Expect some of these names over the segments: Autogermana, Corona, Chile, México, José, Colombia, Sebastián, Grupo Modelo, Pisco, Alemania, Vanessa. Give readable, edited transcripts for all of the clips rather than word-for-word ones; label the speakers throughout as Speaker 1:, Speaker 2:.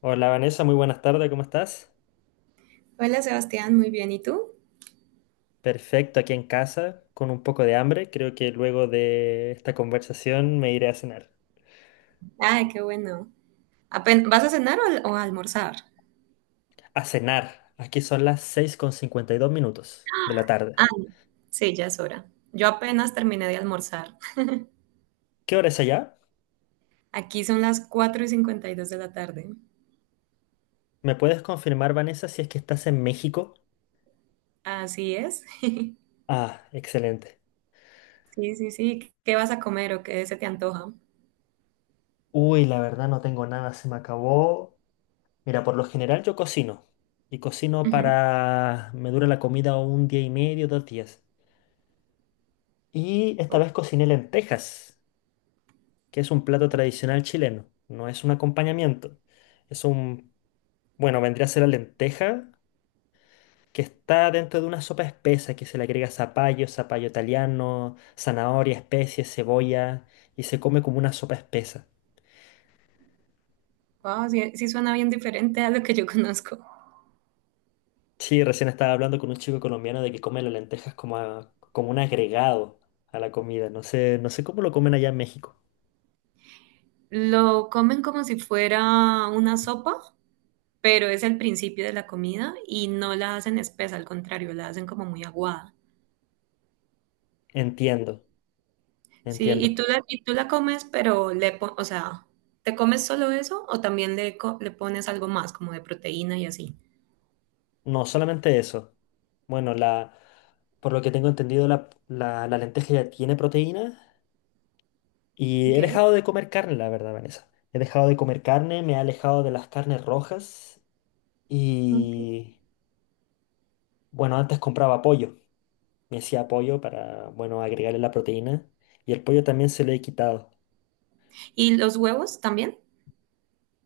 Speaker 1: Hola Vanessa, muy buenas tardes, ¿cómo estás?
Speaker 2: Hola Sebastián, muy bien. ¿Y tú?
Speaker 1: Perfecto, aquí en casa, con un poco de hambre. Creo que luego de esta conversación me iré a cenar.
Speaker 2: Ay, qué bueno. ¿Vas a cenar o a almorzar?
Speaker 1: A cenar, aquí son las 6:52 minutos de la tarde.
Speaker 2: Ah, sí, ya es hora. Yo apenas terminé de almorzar.
Speaker 1: ¿Qué hora es allá?
Speaker 2: Aquí son las 4:52 de la tarde.
Speaker 1: ¿Me puedes confirmar, Vanessa, si es que estás en México?
Speaker 2: Así es.
Speaker 1: Ah, excelente.
Speaker 2: Sí, sí, sí. ¿Qué vas a comer o qué se te antoja?
Speaker 1: Uy, la verdad no tengo nada, se me acabó. Mira, por lo general yo cocino. Y cocino
Speaker 2: Ujú.
Speaker 1: para. Me dura la comida un día y medio, 2 días. Y esta
Speaker 2: Oh,
Speaker 1: vez cociné lentejas, que es un plato tradicional chileno, no es un acompañamiento. Es un, bueno, vendría a ser la lenteja, que está dentro de una sopa espesa que se le agrega zapallo, zapallo italiano, zanahoria, especies, cebolla, y se come como una sopa espesa.
Speaker 2: wow, sí, sí suena bien diferente a lo que yo conozco.
Speaker 1: Sí, recién estaba hablando con un chico colombiano de que come las lentejas como, como un agregado a la comida. No sé, no sé cómo lo comen allá en México.
Speaker 2: Lo comen como si fuera una sopa, pero es el principio de la comida y no la hacen espesa, al contrario, la hacen como muy aguada.
Speaker 1: Entiendo,
Speaker 2: Sí, y
Speaker 1: entiendo.
Speaker 2: tú la, y tú la comes, pero o sea, ¿te comes solo eso o también le pones algo más, como de proteína y así?
Speaker 1: No, solamente eso. Bueno, por lo que tengo entendido, la lenteja ya tiene proteína y
Speaker 2: Ok,
Speaker 1: he dejado de comer carne, la verdad, Vanessa. He dejado de comer carne, me he alejado de las carnes rojas
Speaker 2: ok.
Speaker 1: y, bueno, antes compraba pollo. Me hacía pollo para, bueno, agregarle la proteína y el pollo también se le he quitado.
Speaker 2: ¿Y los huevos también?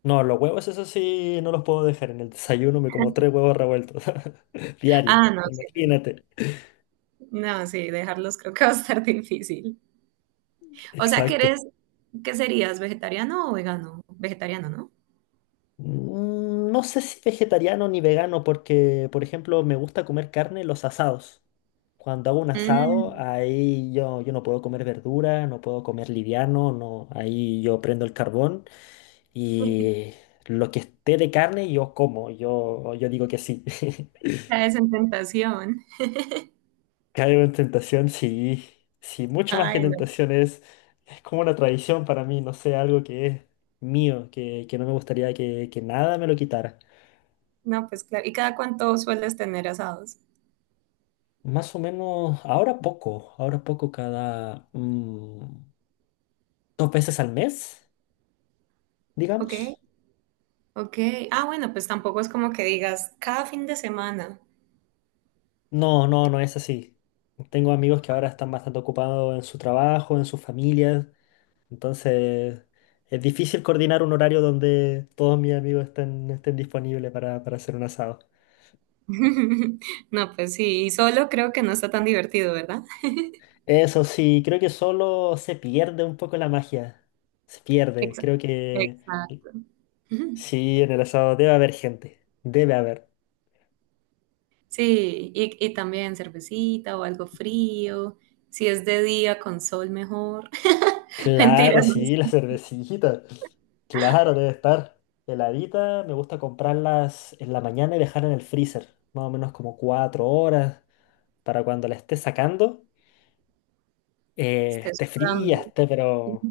Speaker 1: No, los huevos, eso sí, no los puedo dejar. En el desayuno me como tres huevos revueltos diarios.
Speaker 2: Ah, no, sí,
Speaker 1: Imagínate.
Speaker 2: no, sí, dejarlos creo que va a estar difícil. O sea, que
Speaker 1: Exacto.
Speaker 2: eres, ¿qué serías? ¿Vegetariano o vegano? Vegetariano, ¿no?
Speaker 1: No sé si vegetariano ni vegano, porque, por ejemplo, me gusta comer carne en los asados. Cuando hago un asado,
Speaker 2: Mm,
Speaker 1: ahí yo no puedo comer verdura, no puedo comer liviano, no, ahí yo prendo el carbón y lo que esté de carne yo como, yo digo que sí.
Speaker 2: caes en tentación.
Speaker 1: Caigo en tentación, sí, sí, mucho más que
Speaker 2: Ay, no,
Speaker 1: tentación es, como una tradición para mí, no sé, algo que es mío, que no me gustaría que nada me lo quitara.
Speaker 2: no, pues claro. ¿Y cada cuánto sueles tener asados?
Speaker 1: Más o menos, ahora poco, ahora poco cada dos veces al mes,
Speaker 2: Ok,
Speaker 1: digamos.
Speaker 2: ok. Ah, bueno, pues tampoco es como que digas cada fin de semana.
Speaker 1: No, no, no es así. Tengo amigos que ahora están bastante ocupados en su trabajo, en sus familias, entonces es difícil coordinar un horario donde todos mis amigos estén disponibles para hacer un asado.
Speaker 2: No, pues sí, y solo creo que no está tan divertido, ¿verdad?
Speaker 1: Eso sí, creo que solo se pierde un poco la magia. Se pierde,
Speaker 2: Exacto.
Speaker 1: creo que
Speaker 2: Exacto. Ujú.
Speaker 1: sí, en el asado debe haber gente, debe haber.
Speaker 2: Sí, y también cervecita o algo frío. Si es de día con sol, mejor.
Speaker 1: Claro,
Speaker 2: Mentiras, no
Speaker 1: sí, la
Speaker 2: sé,
Speaker 1: cervecita. Claro, debe estar heladita. Me gusta comprarlas en la mañana y dejarla en el freezer, más o menos como 4 horas, para cuando la esté sacando,
Speaker 2: estés
Speaker 1: esté fría,
Speaker 2: sudando.
Speaker 1: esté pero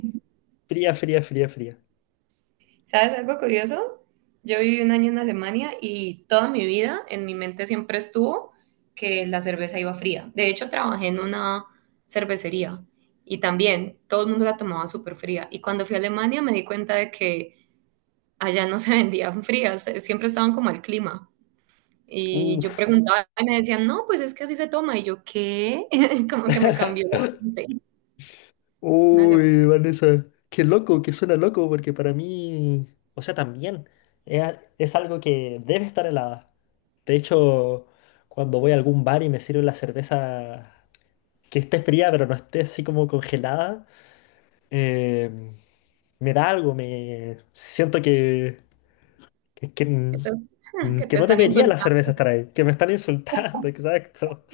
Speaker 1: fría, fría, fría, fría.
Speaker 2: ¿Sabes algo curioso? Yo viví un año en Alemania y toda mi vida en mi mente siempre estuvo que la cerveza iba fría. De hecho, trabajé en una cervecería y también todo el mundo la tomaba súper fría. Y cuando fui a Alemania me di cuenta de que allá no se vendían frías, siempre estaban como al clima. Y yo
Speaker 1: Uf.
Speaker 2: preguntaba y me decían, no, pues es que así se toma. Y yo, ¿qué? Como que me cambió la mente. Una locura,
Speaker 1: Uy, Vanessa, qué loco, que suena loco, porque para mí, o sea, también es, es algo que debe estar helada. De hecho, cuando voy a algún bar y me sirven la cerveza que esté fría, pero no esté así como congelada, eh, me da algo, me siento que, que
Speaker 2: que te, que
Speaker 1: que
Speaker 2: te
Speaker 1: no
Speaker 2: están
Speaker 1: debería la
Speaker 2: insultando.
Speaker 1: cerveza estar ahí, que me están insultando, exacto.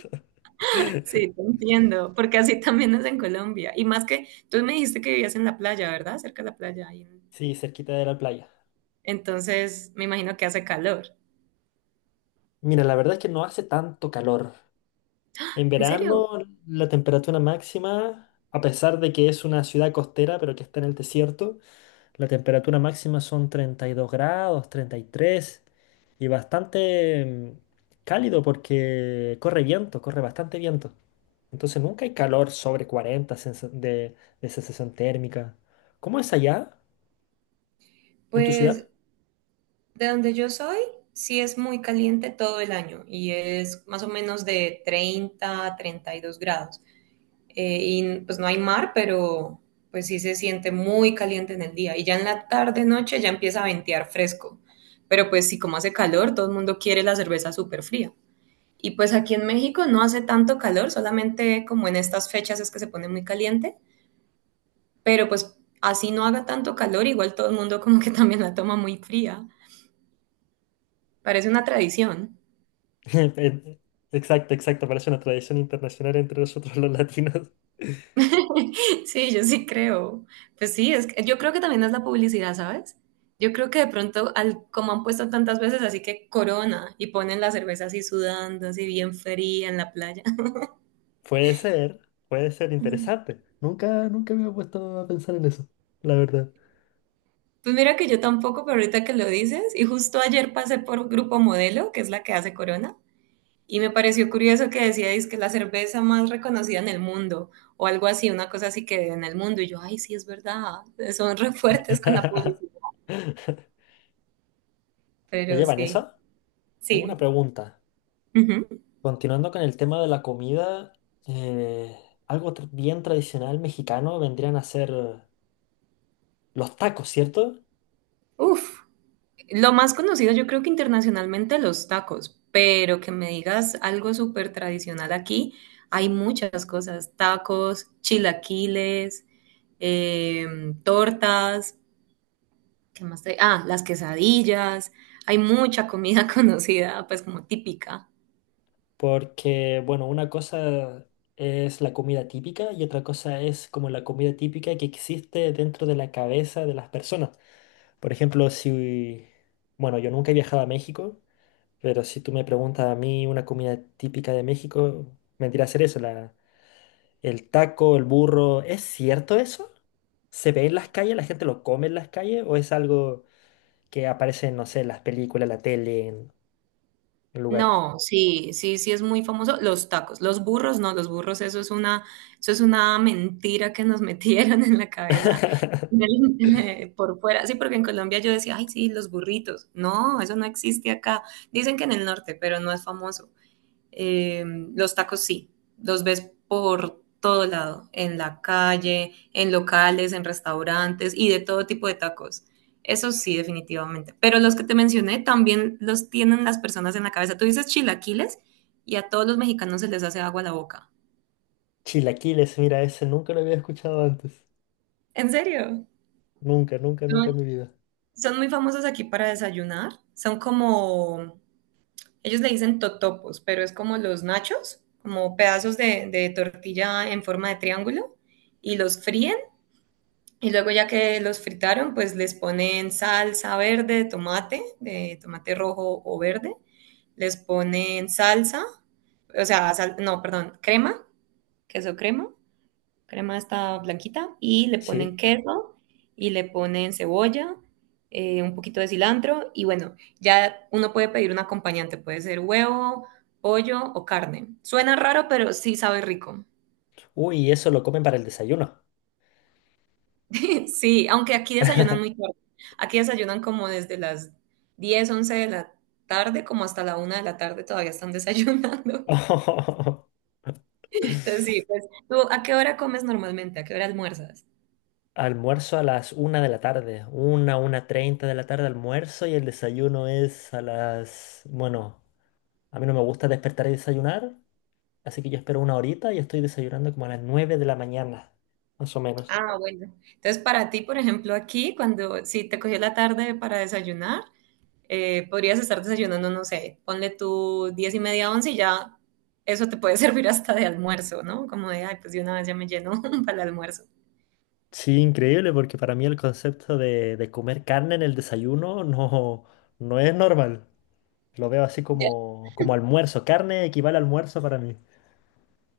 Speaker 2: Sí, te entiendo, porque así también es en Colombia. Y más que tú me dijiste que vivías en la playa, ¿verdad? Cerca de la playa.
Speaker 1: Sí, cerquita de la playa.
Speaker 2: Entonces, me imagino que hace calor.
Speaker 1: Mira, la verdad es que no hace tanto calor. En
Speaker 2: ¿En serio?
Speaker 1: verano la temperatura máxima, a pesar de que es una ciudad costera, pero que está en el desierto, la temperatura máxima son 32 grados, 33 y bastante cálido porque corre viento, corre bastante viento. Entonces nunca hay calor sobre 40 de sensación térmica. ¿Cómo es allá en tu
Speaker 2: Pues
Speaker 1: ciudad?
Speaker 2: de donde yo soy, sí es muy caliente todo el año y es más o menos de 30 a 32 grados. Y pues no hay mar, pero pues sí se siente muy caliente en el día. Y ya en la tarde, noche, ya empieza a ventear fresco. Pero pues sí, como hace calor, todo el mundo quiere la cerveza súper fría. Y pues aquí en México no hace tanto calor, solamente como en estas fechas es que se pone muy caliente, pero pues así no haga tanto calor, igual todo el mundo como que también la toma muy fría. Parece una tradición.
Speaker 1: En- Exacto, exacto, parece una tradición internacional entre nosotros los latinos.
Speaker 2: Sí, yo sí creo. Pues sí, yo creo que también es la publicidad, ¿sabes? Yo creo que de pronto, como han puesto tantas veces, así que corona y ponen la cerveza así sudando, así bien fría en la playa.
Speaker 1: Puede ser, puede ser
Speaker 2: Ujú.
Speaker 1: interesante. Nunca, nunca me he puesto a pensar en eso, la verdad.
Speaker 2: Pues mira que yo tampoco, pero ahorita que lo dices, y justo ayer pasé por Grupo Modelo, que es la que hace corona, y me pareció curioso que decíais que la cerveza más reconocida en el mundo, o algo así, una cosa así que en el mundo. Y yo, ay, sí, es verdad, son re fuertes con la publicidad.
Speaker 1: Oye,
Speaker 2: Pero sí,
Speaker 1: Vanessa, tengo una
Speaker 2: sí.
Speaker 1: pregunta.
Speaker 2: Ujú.
Speaker 1: Continuando con el tema de la comida, eh, algo bien tradicional mexicano vendrían a ser los tacos, ¿cierto?
Speaker 2: Uf, lo más conocido yo creo que internacionalmente los tacos, pero que me digas algo súper tradicional aquí, hay muchas cosas, tacos, chilaquiles, em, tortas, ¿qué más trae? Ah, las quesadillas. Hay mucha comida conocida, pues como típica.
Speaker 1: Porque, bueno, una cosa es la comida típica y otra cosa es como la comida típica que existe dentro de la cabeza de las personas. Por ejemplo, si, bueno, yo nunca he viajado a México, pero si tú me preguntas a mí una comida típica de México, vendría a ser eso, el taco, el burro, ¿es cierto eso? ¿Se ve en las calles? ¿La gente lo come en las calles? ¿O es algo que aparece en, no sé, en las películas, la tele, en lugares?
Speaker 2: No, sí, sí, sí es muy famoso. Los tacos, los burros, no, los burros, eso es una mentira que nos metieron en la cabeza por fuera. Sí, porque en Colombia yo decía, ay, sí, los burritos. No, eso no existe acá. Dicen que en el norte, pero no es famoso. Eh, los tacos sí, los ves por todo lado, en la calle, en locales, en restaurantes y de todo tipo de tacos. Eso sí, definitivamente. Pero los que te mencioné también los tienen las personas en la cabeza. Tú dices chilaquiles y a todos los mexicanos se les hace agua a la boca.
Speaker 1: Chilaquiles, mira, ese nunca lo había escuchado antes.
Speaker 2: ¿En serio?
Speaker 1: Nunca, nunca,
Speaker 2: Son,
Speaker 1: nunca en mi vida.
Speaker 2: son muy famosos aquí para desayunar. Son como, ellos le dicen totopos, pero es como los nachos, como pedazos de tortilla en forma de triángulo y los fríen. Y luego ya que los fritaron, pues les ponen salsa verde, tomate, de tomate rojo o verde. Les ponen salsa, o sea, no, perdón, crema, queso crema, crema esta blanquita. Y le
Speaker 1: Sí.
Speaker 2: ponen queso y le ponen cebolla, un poquito de cilantro. Y bueno, ya uno puede pedir un acompañante, puede ser huevo, pollo o carne. Suena raro, pero sí sabe rico.
Speaker 1: Uy, eso lo comen para el desayuno.
Speaker 2: Sí, aunque aquí desayunan muy tarde. Aquí desayunan como desde las 10, 11 de la tarde, como hasta la una de la tarde todavía están desayunando.
Speaker 1: Oh.
Speaker 2: Entonces, sí, pues, ¿tú a qué hora comes normalmente? ¿A qué hora almuerzas?
Speaker 1: Almuerzo a las una de la tarde. Una treinta de la tarde almuerzo y el desayuno es a las. Bueno, a mí no me gusta despertar y desayunar. Así que yo espero una horita y estoy desayunando como a las 9 de la mañana, más o menos.
Speaker 2: Ah, bueno. Entonces, para ti, por ejemplo, aquí, cuando si te cogió la tarde para desayunar, podrías estar desayunando, no sé, ponle tú 10:30, 11 y ya eso te puede servir hasta de almuerzo, ¿no? Como de, ay, pues de una vez ya me lleno para el almuerzo.
Speaker 1: Sí, increíble, porque para mí el concepto de comer carne en el desayuno no, no es normal. Lo veo así como almuerzo. Carne equivale a almuerzo para mí.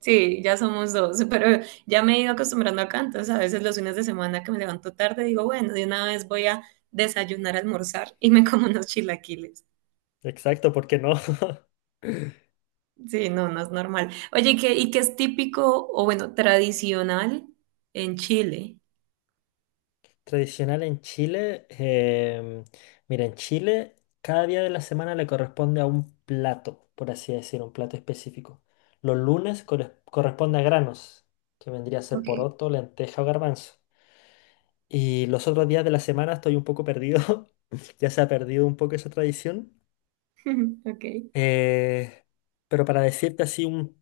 Speaker 2: Sí, ya somos dos, pero ya me he ido acostumbrando acá, entonces a veces los fines de semana que me levanto tarde digo, bueno, de una vez voy a desayunar, almorzar y me como unos chilaquiles.
Speaker 1: Exacto, ¿porque no?
Speaker 2: Sí, no, no es normal. Oye, y qué es típico o bueno, tradicional en Chile?
Speaker 1: Tradicional en Chile, mira, en Chile cada día de la semana le corresponde a un plato, por así decir, un plato específico. Los lunes corresponde a granos, que vendría a ser
Speaker 2: Ok,
Speaker 1: poroto, lenteja o garbanzo. Y los otros días de la semana estoy un poco perdido, ya se ha perdido un poco esa tradición.
Speaker 2: ok,
Speaker 1: Eh, pero para decirte así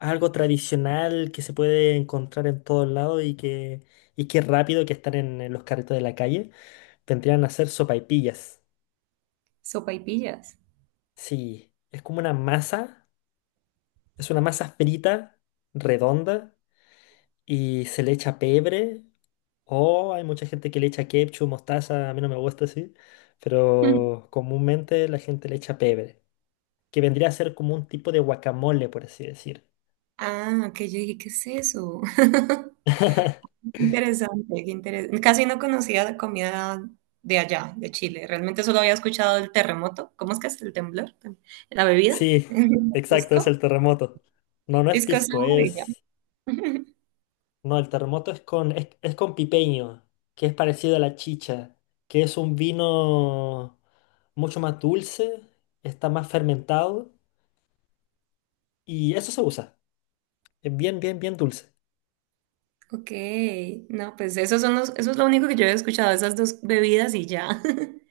Speaker 1: algo tradicional que se puede encontrar en todos lados y que es rápido que están en los carritos de la calle. Vendrían a ser sopaipillas.
Speaker 2: sopaipillas.
Speaker 1: Sí, es como una masa, es una masa frita, redonda, y se le echa pebre. O hay mucha gente que le echa ketchup, mostaza, a mí no me gusta así, pero comúnmente la gente le echa pebre, que vendría a ser como un tipo de guacamole, por así decir.
Speaker 2: Ah, que yo dije, ¿qué es eso? Interesante, qué interesante. Casi no conocía la comida de allá, de Chile. Realmente solo había escuchado el terremoto. ¿Cómo es que es el temblor? La bebida.
Speaker 1: Sí, exacto, es
Speaker 2: Pisco.
Speaker 1: el terremoto. No, no es
Speaker 2: Pisco
Speaker 1: pisco,
Speaker 2: sour y ya.
Speaker 1: es. No, el terremoto es con, es con pipeño, que es parecido a la chicha, que es un vino mucho más dulce, está más fermentado y eso se usa. Es bien, bien, bien dulce.
Speaker 2: Ok, no, pues esos son los, eso es lo único que yo he escuchado, esas dos bebidas y ya.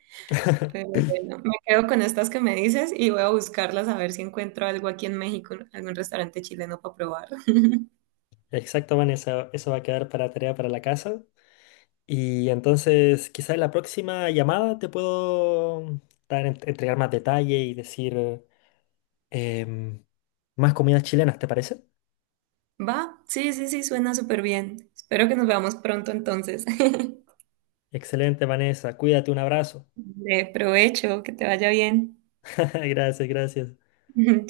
Speaker 2: Pero bueno, me quedo con estas que me dices y voy a buscarlas a ver si encuentro algo aquí en México, algún restaurante chileno para probar.
Speaker 1: Exacto, Vanessa, eso va a quedar para tarea para la casa. Y entonces, quizás en la próxima llamada te puedo dar, entregar más detalle y decir em, más comidas chilenas, ¿te parece?
Speaker 2: Va, sí, sí, sí, suena súper bien. Espero que nos veamos pronto entonces.
Speaker 1: Excelente, Vanessa. Cuídate, un abrazo.
Speaker 2: De provecho, que te vaya bien.
Speaker 1: Gracias, gracias.